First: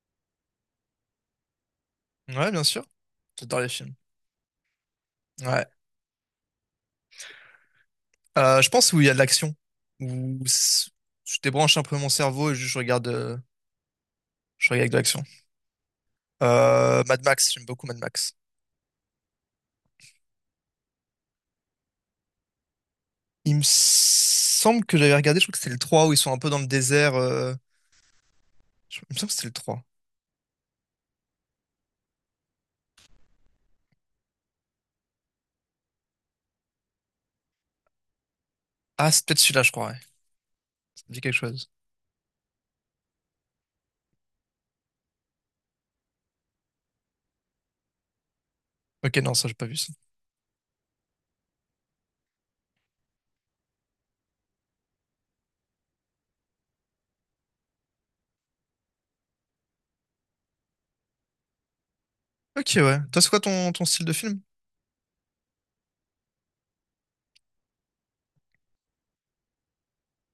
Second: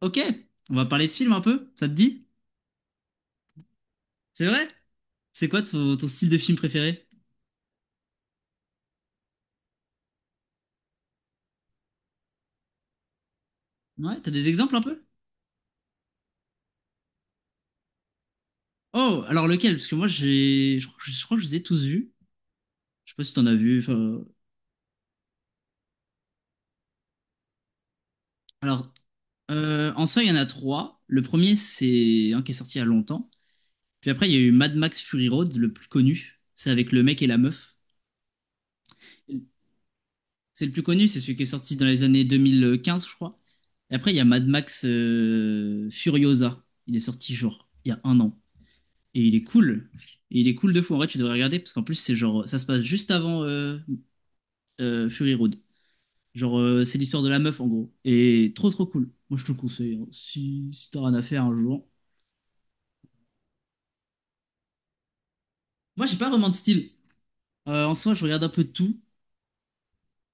Ok, on va parler de films un peu, ça te dit? Ouais, bien sûr. J'adore les films. C'est vrai? C'est quoi Ouais. ton style de film préféré? Je pense où il y a de l'action. Où s- je débranche un peu mon cerveau et juste Ouais, t'as des je exemples un regarde de peu? l'action. Mad Max, j'aime beaucoup Mad Max. Oh, alors lequel? Parce que moi je crois que je les ai tous vus. Je sais pas si t'en as Il me vu, enfin. semble que j'avais regardé, je crois que c'était le 3 où ils sont un peu dans le désert. Alors, Il me semble que c'était le trois. En soi, il y en a trois. Le premier, c'est un qui est sorti il y a longtemps. Puis après, il y a eu Mad Max Fury Road, le plus connu. C'est avec le mec et la meuf. Ah, c'est peut-être celui-là, je crois, ouais. C'est le plus Ça connu, me c'est dit quelque celui qui est chose. sorti dans les années 2015, je crois. Et après, il y a Mad Max Furiosa. Il est sorti genre il y a un an. Ok, Et il non, est ça, j'ai pas vu cool. ça. Et il est cool de fou. En vrai, tu devrais regarder parce qu'en plus, c'est genre, ça se passe juste avant Fury Road. Genre, c'est l'histoire de la meuf en gros. Et trop trop cool. Moi, je te le conseille, hein. Si t'as rien à faire un jour. Ok, ouais. Toi, c'est quoi ton style de film? Moi, j'ai pas vraiment de style. En soi, je regarde un peu de tout.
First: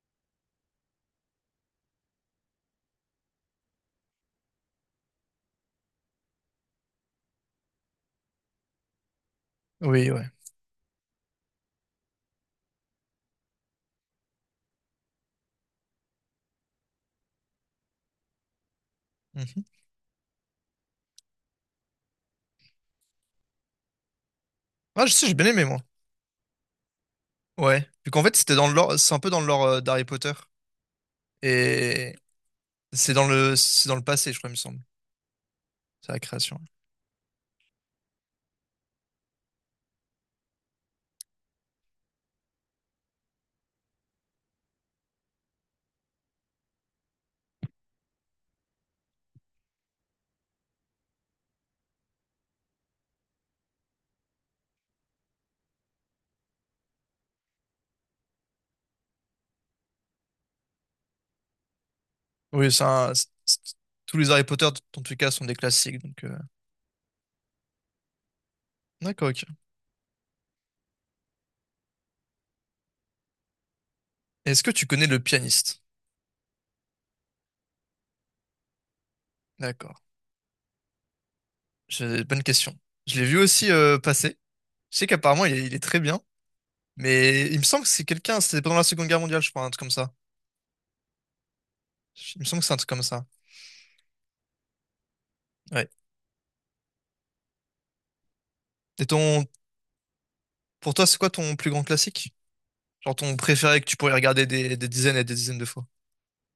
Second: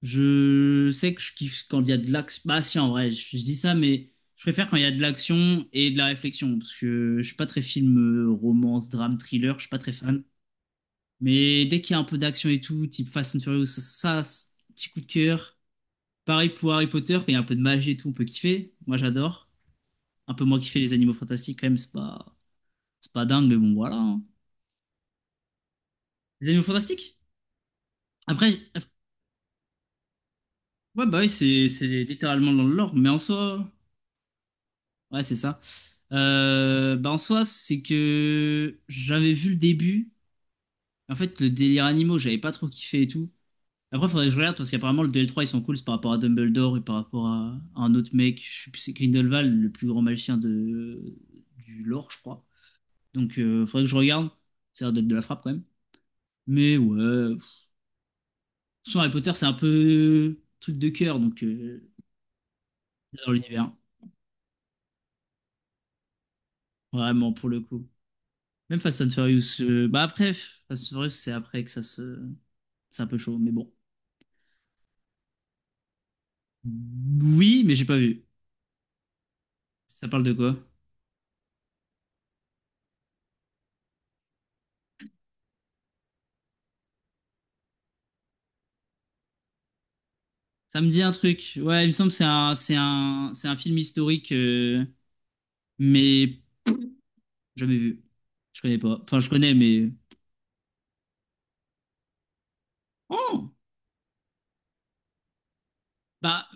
Je sais que je kiffe quand il y a de l'action. Bah si, en vrai, je dis ça, mais je préfère quand il y a de l'action et de la réflexion. Parce que je suis pas très film, romance, drame, thriller. Je suis pas très Oui, fan. ouais. Mais dès qu'il y a un peu d'action et tout, type Fast and Furious, c'est petit coup de cœur. Pareil pour Harry Potter, quand il y a un peu de magie et tout, on peut kiffer. Moi, j'adore. Mhm. Un peu moins kiffer les animaux fantastiques, quand même, c'est pas dingue, mais bon, voilà, hein. Ah, je sais, j'ai bien aimé, moi. Les animaux fantastiques? Ouais. Vu qu'en fait, c'était Après, dans le lore, c'est un peu dans le lore d'Harry Potter. ouais, bah oui, c'est Et littéralement dans le lore, mais en soi, c'est dans le passé, je crois, il me semble. ouais, c'est ça. C'est la création. Bah en soi, c'est que j'avais vu le début. En fait, le délire animaux, j'avais pas trop kiffé et tout. Après, faudrait que je regarde parce qu'apparemment, le DL3, ils sont cool, c'est par rapport à Dumbledore et par rapport à un autre mec. Je sais plus, c'est Grindelwald, le plus grand magicien de, du lore, je crois. Donc, il faudrait que je regarde. Ça a l'air d'être de la frappe quand même. Mais ouais, Harry Potter, c'est un peu truc de cœur, donc Oui, c'est un- dans l'univers. c'est- tous les Harry Potter, dans tous les cas, sont des classiques. Donc, Vraiment, pour le coup. Même Fast and d'accord, ok. Furious. Bah après, Fast and Furious, c'est après que ça se. C'est un peu chaud, mais bon. Est-ce que tu connais le pianiste? Oui, mais j'ai pas vu. D'accord. Ça parle de quoi? Bonne question. Je l'ai vu aussi passer. Je sais qu'apparemment, il est très bien. Mais il me semble que c'est quelqu'un, c'était pendant la Seconde Guerre mondiale, je crois, un truc comme ça. Ça me dit un truc. Ouais, il me semble que c'est Il me un, semble que c'est c'est un truc comme ça. un, c'est un film historique, Ouais. mais jamais vu. Je connais pas. Et Enfin, je ton, connais, mais. pour toi, c'est quoi ton plus grand classique? Genre ton Oh! préféré que tu pourrais regarder des dizaines et des dizaines de fois. Bah,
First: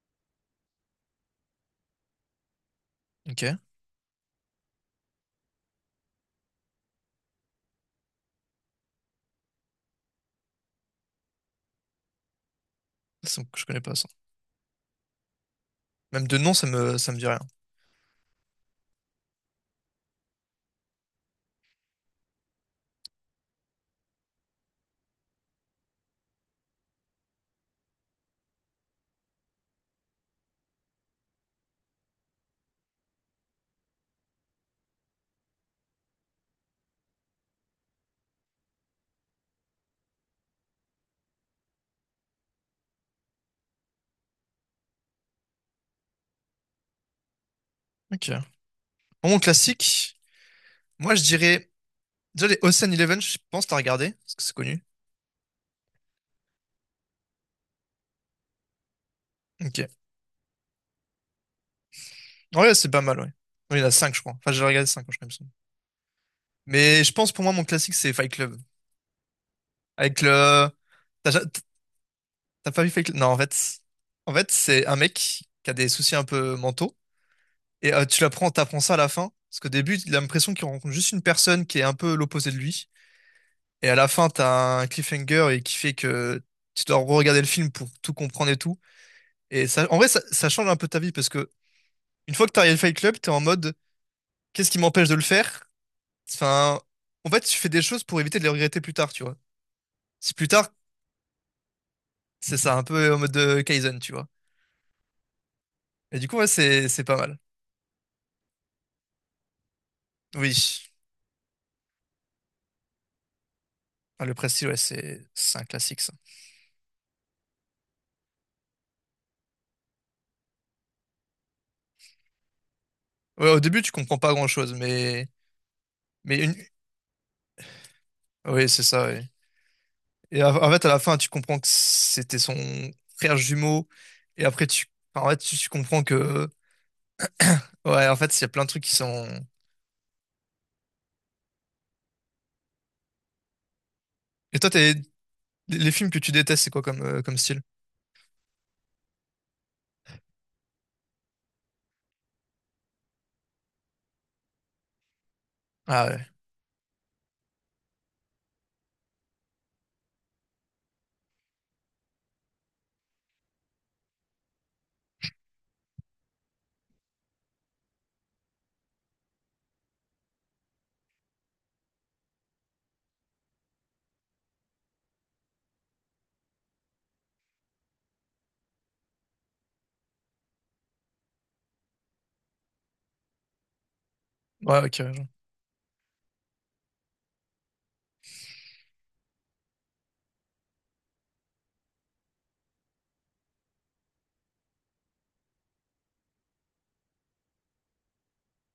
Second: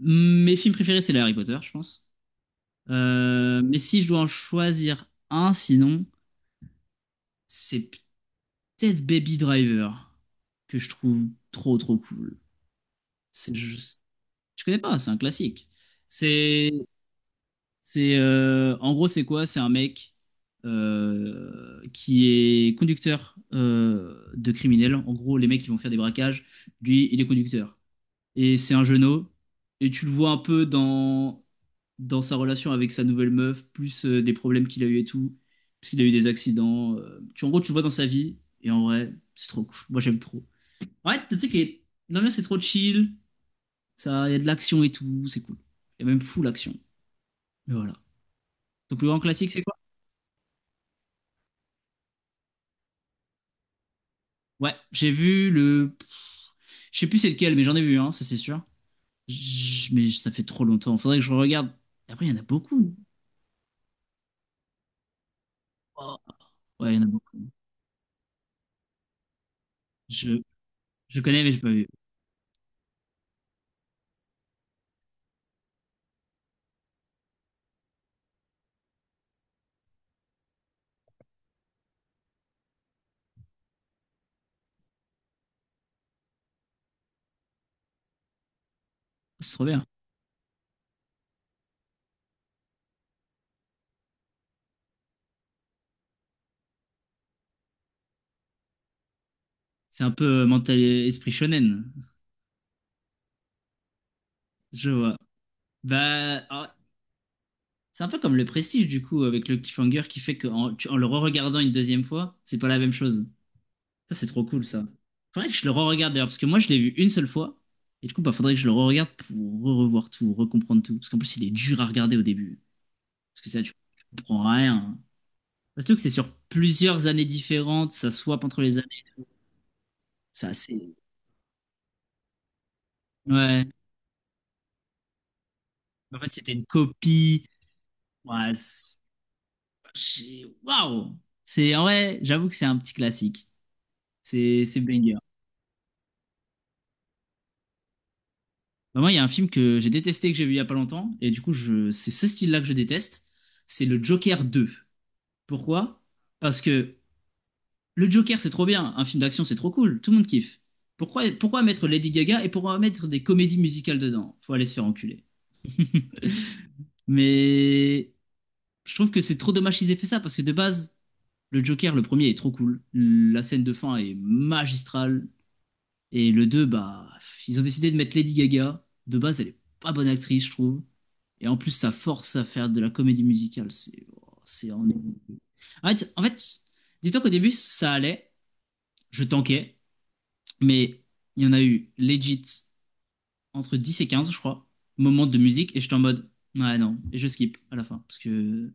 mes films préférés, c'est les Harry Potter, je pense. Ok. Mais si je dois en choisir un, sinon, c'est peut-être Baby Driver, que je trouve trop trop cool. Ça, C'est, je je, connais pas ça. je connais pas, c'est un classique. Même de nom, ça C'est, me, ça me dit rien. En gros, c'est quoi? C'est un mec qui est conducteur de criminels. En gros, les mecs qui vont faire des braquages, lui, il est conducteur. Et c'est un jeuneau. Et tu le vois un peu dans sa relation avec sa nouvelle meuf, plus des problèmes qu'il a eu et tout, parce qu'il a eu des accidents. En gros, tu le vois dans sa vie, et en vrai, c'est trop cool. Moi, j'aime trop. Ouais, tu sais que l'ambiance c'est trop chill, ça, il y a de l'action et tout, c'est cool. Il y a même fou l'action. Mais voilà. Ok. Ton plus grand Pour mon classique, c'est quoi? classique, moi je dirais, déjà les Ocean Eleven, je pense que t'as regardé, parce que c'est Ouais, connu. j'ai vu le. Je sais plus c'est lequel, mais j'en ai vu, hein, ça c'est sûr. Ok. Mais ça fait trop longtemps. Faudrait que je regarde. Après, il y en a Ouais, c'est beaucoup. pas mal, ouais. Non, il y en a 5, je crois. Enfin, j'ai regardé 5, je crois, il me semble. Oh, ouais, il y Mais en a je pense pour beaucoup. moi, mon classique, c'est Fight Club. Avec le. Je T'as ja- connais, mais j'ai pas vu. T'as pas vu Fake. Non, en fait, c'est un mec qui a des soucis un peu mentaux. Et t'apprends ça à la fin. Parce qu'au début, il a l'impression qu'il rencontre juste une personne qui est un peu l'opposé de lui. Et à la fin, t'as un cliffhanger et qui fait que tu dois regarder le film pour tout comprendre et tout. C'est trop Et bien. ça, en vrai, ça change un peu ta vie parce que une fois que t'as regardé Fight Club, t'es en mode, qu'est-ce qui m'empêche de le faire? Enfin, en fait, tu fais des choses pour éviter de les regretter plus tard, tu vois. C'est un Si peu plus tard, mental esprit shonen. c'est ça, un peu en mode de Kaizen, tu vois. Je vois. Et du coup, Bah ouais, alors, c'est pas mal. c'est un peu comme le prestige, du coup, avec le cliffhanger qui fait qu'en Oui. en le re-regardant une deuxième fois, c'est pas la même chose. Ça, Ah, c'est le trop cool, Prestige, ouais, ça. c'est Faudrait que c'est je un le classique, re-regarde ça. d'ailleurs, parce que moi, je l'ai vu une seule fois. Et du coup, bah, faudrait que je le re-regarde pour re-revoir tout, recomprendre tout. Parce qu'en plus, il est dur à regarder au début. Parce que Ouais, au ça, début, tu tu comprends pas comprends grand-chose, rien. Surtout que c'est sur mais une. plusieurs années différentes, ça swap entre Oui, les c'est années. ça, ouais. Et C'est en fait, à assez. la fin, tu comprends que c'était son frère Ouais. jumeau, et après, tu. Enfin, en fait, tu comprends En fait, que. c'était une copie. Ouais, en fait, il y a Ouais, plein de trucs qui c'est- sont. Waouh! C'est, en vrai, j'avoue que c'est un petit classique. Et toi, C'est banger. les films que tu détestes, c'est quoi comme, comme style? Bah moi, il y a un film que j'ai détesté, que j'ai vu il y a pas longtemps, et du coup, c'est ce style-là que je déteste. C'est le Joker deux. Pourquoi? Ah ouais. Parce que le Joker, c'est trop bien. Un film d'action, c'est trop cool. Tout le monde kiffe. Pourquoi mettre Lady Gaga et pourquoi mettre des comédies musicales dedans? Faut aller se faire enculer. Mais je trouve que c'est trop dommage qu'ils aient fait ça parce que de base, le Joker, le premier est trop cool. La scène de fin est magistrale. Et le 2, bah, ils ont décidé de mettre Lady Gaga. De base, elle est pas bonne actrice, je trouve. Et en plus, ça force à faire de la comédie musicale. C'est, oh, c'est Ouais, ok. ennuyeux. En fait, dis-toi qu'au début, ça allait. Je tanquais. Mais il y en a eu legit entre 10 et 15, je crois, moments de musique. Et j'étais en mode, ouais, non. Et je skip à la fin. Parce que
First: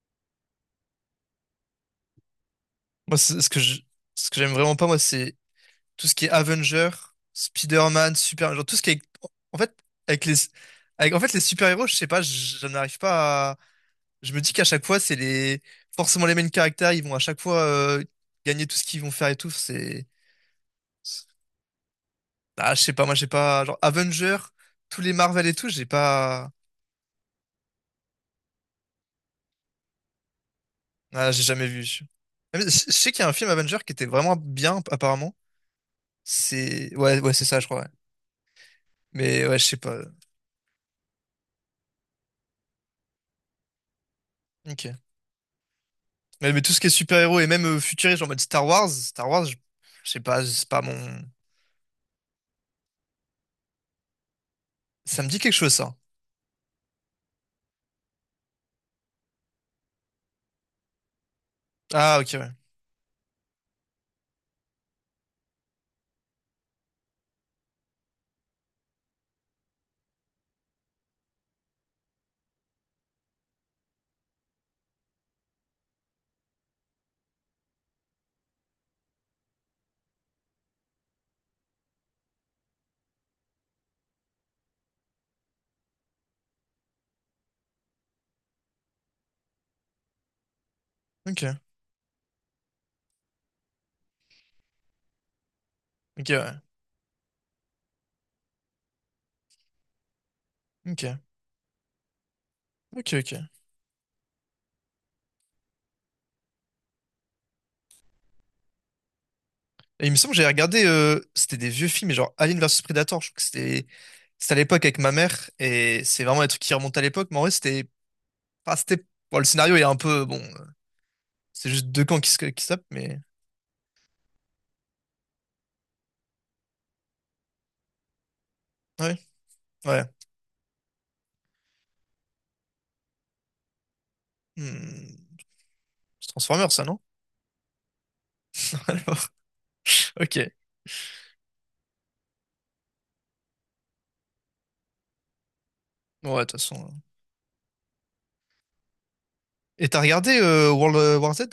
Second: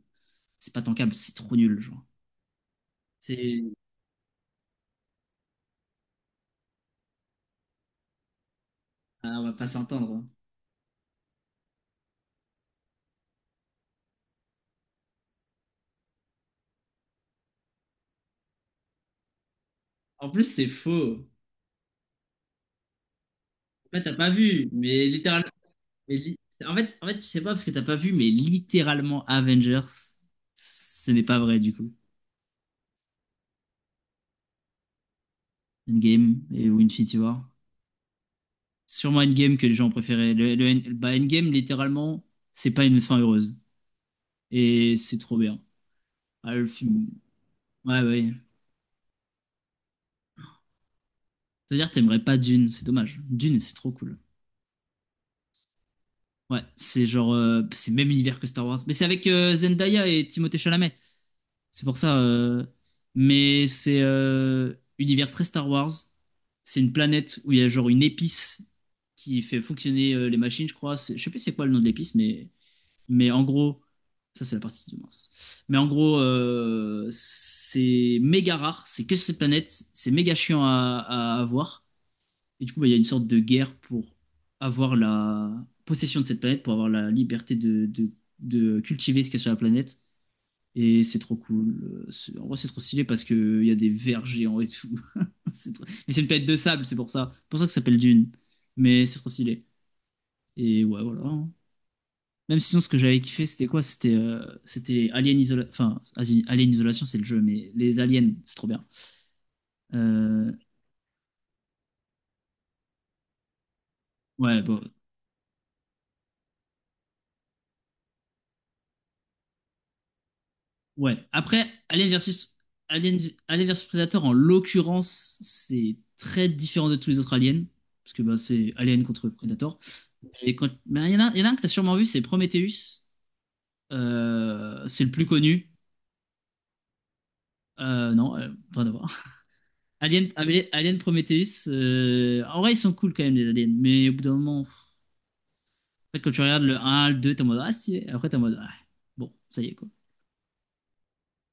c'est pas tankable, c'est trop nul, genre. Moi, ce que C'est... ce que j'aime vraiment pas, moi, c'est tout ce qui est Avenger, Spider-Man, Super, genre tout ce qui est, Ah, on va en pas fait, s'entendre, hein. avec les, avec, en fait, les super-héros, je sais pas, je n'arrive pas à, je me dis qu'à chaque fois, c'est les, forcément les mêmes caractères, ils vont à chaque fois, gagner tout ce qu'ils vont faire et tout, c'est, En plus, c'est faux. ah, je sais pas, moi, j'ai pas, genre, En fait, t'as pas Avenger, vu. tous Mais les littéral... Marvel et tout, j'ai Mais li- pas, en fait, je sais pas parce que t'as pas vu, mais littéralement Avengers, ce n'est ah, pas j'ai vrai jamais du vu. coup. Je sais qu'il y a un film Avenger qui était vraiment bien, apparemment. Endgame et ou C'est, Infinity ouais, ouais, War. c'est ça, je crois, ouais. Sûrement Mais, Endgame ouais, je que les sais gens ont pas. préféré. Endgame, littéralement, c'est pas une fin heureuse. Ok. Et c'est trop bien. Ouais, Ah, mais le tout ce qui est film. super-héros et même Ouais, futuriste, en ouais. mode Star Wars, Star Wars, je sais pas, c'est pas mon. C'est-à-dire, t'aimerais pas Dune, c'est dommage. Dune, c'est trop cool. Ça me dit quelque chose, ça. Ouais, c'est genre. C'est le même univers que Star Wars. Mais c'est avec Zendaya et Timothée Chalamet. C'est pour ça. Ah, ok, ouais. Mais c'est univers très Star Wars. C'est une planète où il y a genre une épice qui fait fonctionner les machines, je crois. Je sais plus c'est quoi le nom de l'épice, mais en gros, ça c'est la partie du mince. Mais en gros, c'est méga rare. C'est que cette planète, c'est méga chiant à avoir. Et du coup, bah, il y a une sorte de guerre pour avoir la possession de cette planète, pour avoir la liberté de cultiver ce qu'il y a sur la planète. Et c'est trop Ok, cool. En vrai, c'est trop stylé parce qu'il y a des vers géants et tout. C'est trop- Mais c'est ok, une planète de ouais. sable, c'est pour ça. C'est pour ça que ça s'appelle Dune. Mais c'est trop stylé. Et ouais, Ok, voilà, hein. Même sinon, ce que ok, j'avais ok. kiffé, c'était quoi? C'était Alien Isolation. Enfin, vas-y, Alien Isolation, c'est le jeu, mais les aliens, c'est trop bien. Et il me semble que j'avais Euh, regardé, c'était des vieux films, mais genre Alien vs Predator, je crois que c'était à Ouais, bon, l'époque avec ma mère, et c'est vraiment un truc qui remonte à l'époque, mais en vrai, c'était. Pas c'était. Bon, le scénario est un peu. Bon, ouais. c'est Après, juste deux camps qui se, qui se tapent, Alien, mais. Alien versus Predator, en l'occurrence, c'est très différent de tous les autres aliens. Parce que bah, c'est Alien Ouais, contre Predator. ouais. Mais il y en a un que t'as sûrement vu, c'est Prometheus. C'est le Hmm. plus connu. C'est Transformers, ça, non? Euh, non, euh, Rien à voir. Alors, ok. Alien Prometheus. En vrai, ils sont cool quand même, les aliens. Mais au bout d'un moment, en fait, quand Bon, tu ouais, de toute regardes façon. le un, le 2 t'es en mode ah, stylé. Après, t'es en mode ah, bon, ça y est, quoi. Et t'as regardé World War Z?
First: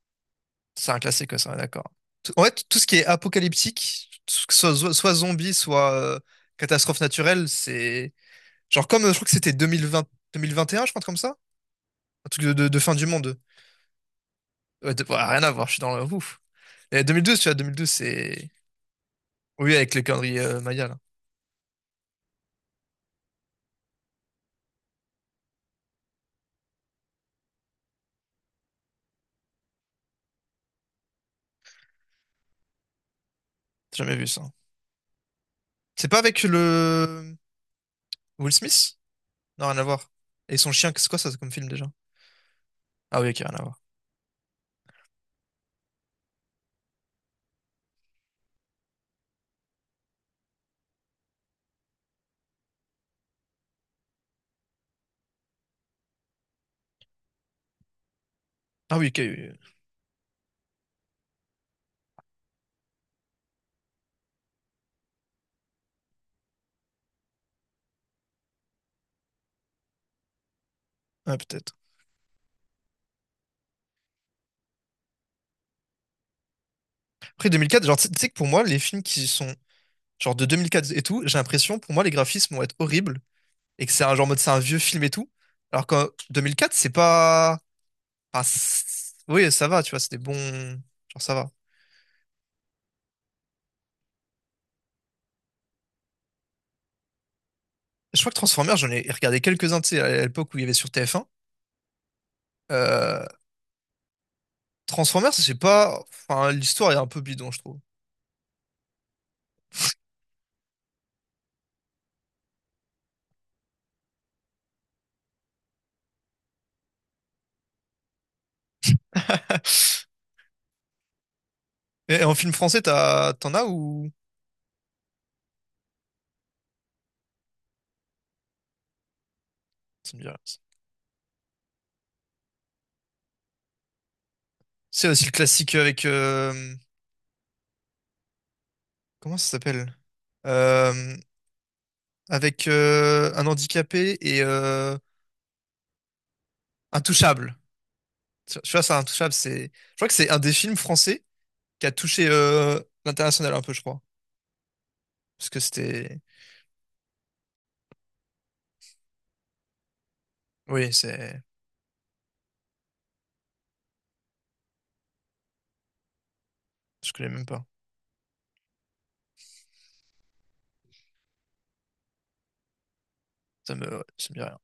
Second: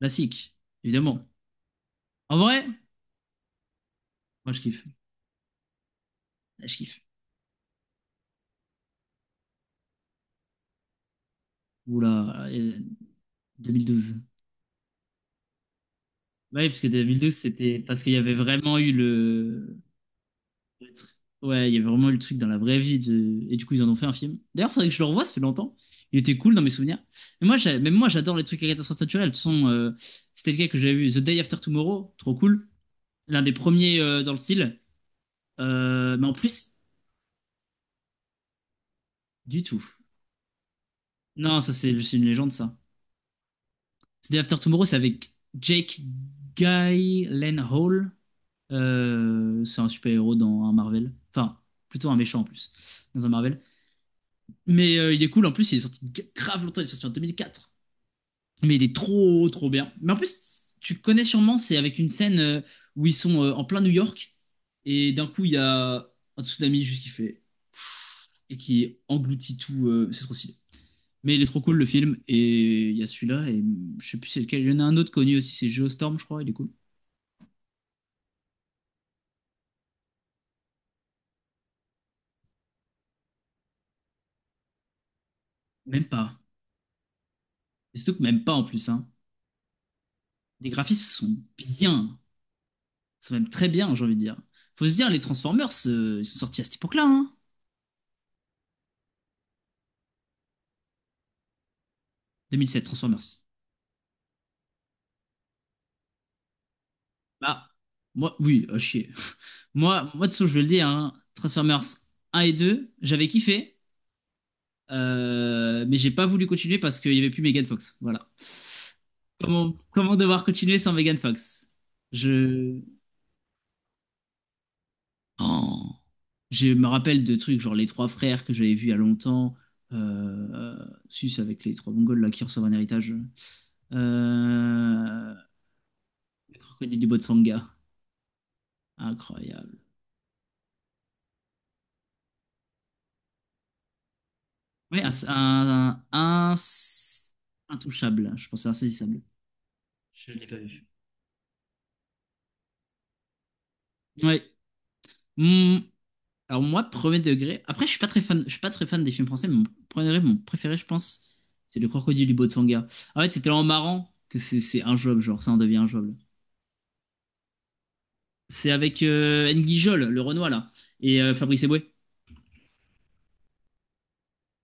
Classique, C'est un évidemment. classique, ça, d'accord. En En vrai, fait, tout ce qui est apocalyptique, moi, que je ce kiffe. soit, soit zombie, soit Je kiffe. catastrophe naturelle, c'est. Genre, comme je crois que c'était 2020, 2021, je crois, un truc comme ça? Un truc Oula, de fin du monde. 2012. Ouais, ouais, rien à voir, je suis dans le ouf. Oui, parce que Et 2012, 2012, tu vois, c'était 2012, parce qu'il y avait c'est. vraiment eu Oui, le... avec le calendrier le Maya, là. tr- Ouais, il y avait vraiment eu le truc dans la vraie vie. Et du coup, ils en ont fait un film. D'ailleurs, faudrait que je le revoie, ça fait longtemps. Il était cool dans mes souvenirs. Mais même moi, j'adore les trucs à catastrophe naturelle. De toute façon, c'était lequel que j'avais vu, The Day After Tomorrow, trop cool. L'un des premiers J'ai jamais vu dans le ça. style. C'est pas Mais en avec plus, le. Will Smith? du Non, rien à tout. voir. Et son chien, c'est quoi ça comme Non, film ça, déjà? c'est juste une légende, ça. Ah oui, ok, rien à voir. The Day After Tomorrow, c'est avec Jake Gyllenhaal. C'est un super-héros dans un Marvel. Enfin, plutôt un méchant en plus, dans un Marvel. Mais il est cool, en plus, il est sorti grave longtemps, il est sorti en 2004. Mais il est Ah oui, ok, oui. trop, Oui. trop bien. Mais en plus, tu connais sûrement, c'est avec une scène où ils sont en plein New York, et d'un coup, il y a un tsunami juste qui fait, et qui engloutit tout, c'est trop stylé. Mais Ouais, il est trop cool peut-être. le film, et il y a celui-là, et je sais plus c'est lequel. Il y en a un autre connu aussi, c'est Geostorm, je crois, il est cool. Après 2004 genre, tu sais que pour moi, les films qui sont genre de 2004 et tout, j'ai l'impression, pour moi, les graphismes vont être horribles et que c'est un genre mode, c'est un vieux film et tout. Alors Même que pas. 2004 c'est pas. Et surtout que Ah, même pas en plus, hein. Oui, ça va, tu vois, c'est des bons. Les graphismes Genre, ça sont va. bien. Ils sont même très bien, j'ai envie de dire. Faut se dire, les Transformers, ils sont sortis à cette époque-là, hein. Je crois que Transformers, j'en ai regardé quelques-uns, tu sais, à l'époque où il y avait sur TF1. 2007, Euh, Transformers. Transformers, c'est pas. Enfin, l'histoire est un peu bidon, je Bah trouve. moi, oui, à chier. Dessous, je vais le dire, hein, Transformers 1 et 2, j'avais kiffé, mais j'ai pas voulu continuer parce qu'il y avait plus Megan Fox. Voilà. Comment, comment devoir continuer sans Megan Fox? Et, en film Je. français, t'en as ou. Oh. Je me rappelle de trucs genre les trois frères que j'avais vus il y a longtemps. Ça me dit rien. Euh, Si, c'est avec les trois Mongols là qui reçoivent un héritage. C'est aussi le Euh, classique avec. Le crocodile du Botsanga. Comment ça Incroyable. s'appelle? Euh, Avec un handicapé et Oui, un- Intouchable. intouchable. Je Tu pensais tu vois, ça, insaisissable. Intouchable, c'est. Je crois que c'est Je ne un l'ai des pas films vu. français qui a touché l'international un peu, je crois. Ouais. Parce que Hmm. c'était. Alors moi, premier degré. Après, je suis pas très fan. Je suis pas très fan des films français, mais mon premier degré, mon préféré, je Oui, pense, c'est. c'est Le Crocodile du Botsanga. En fait, c'est tellement marrant que c'est injouable, genre ça en devient injouable. Je connais même pas. C'est avec N'Guy Jol, le Renoir là, et Fabrice Eboué. Ça me. Ouais, ça me dit rien.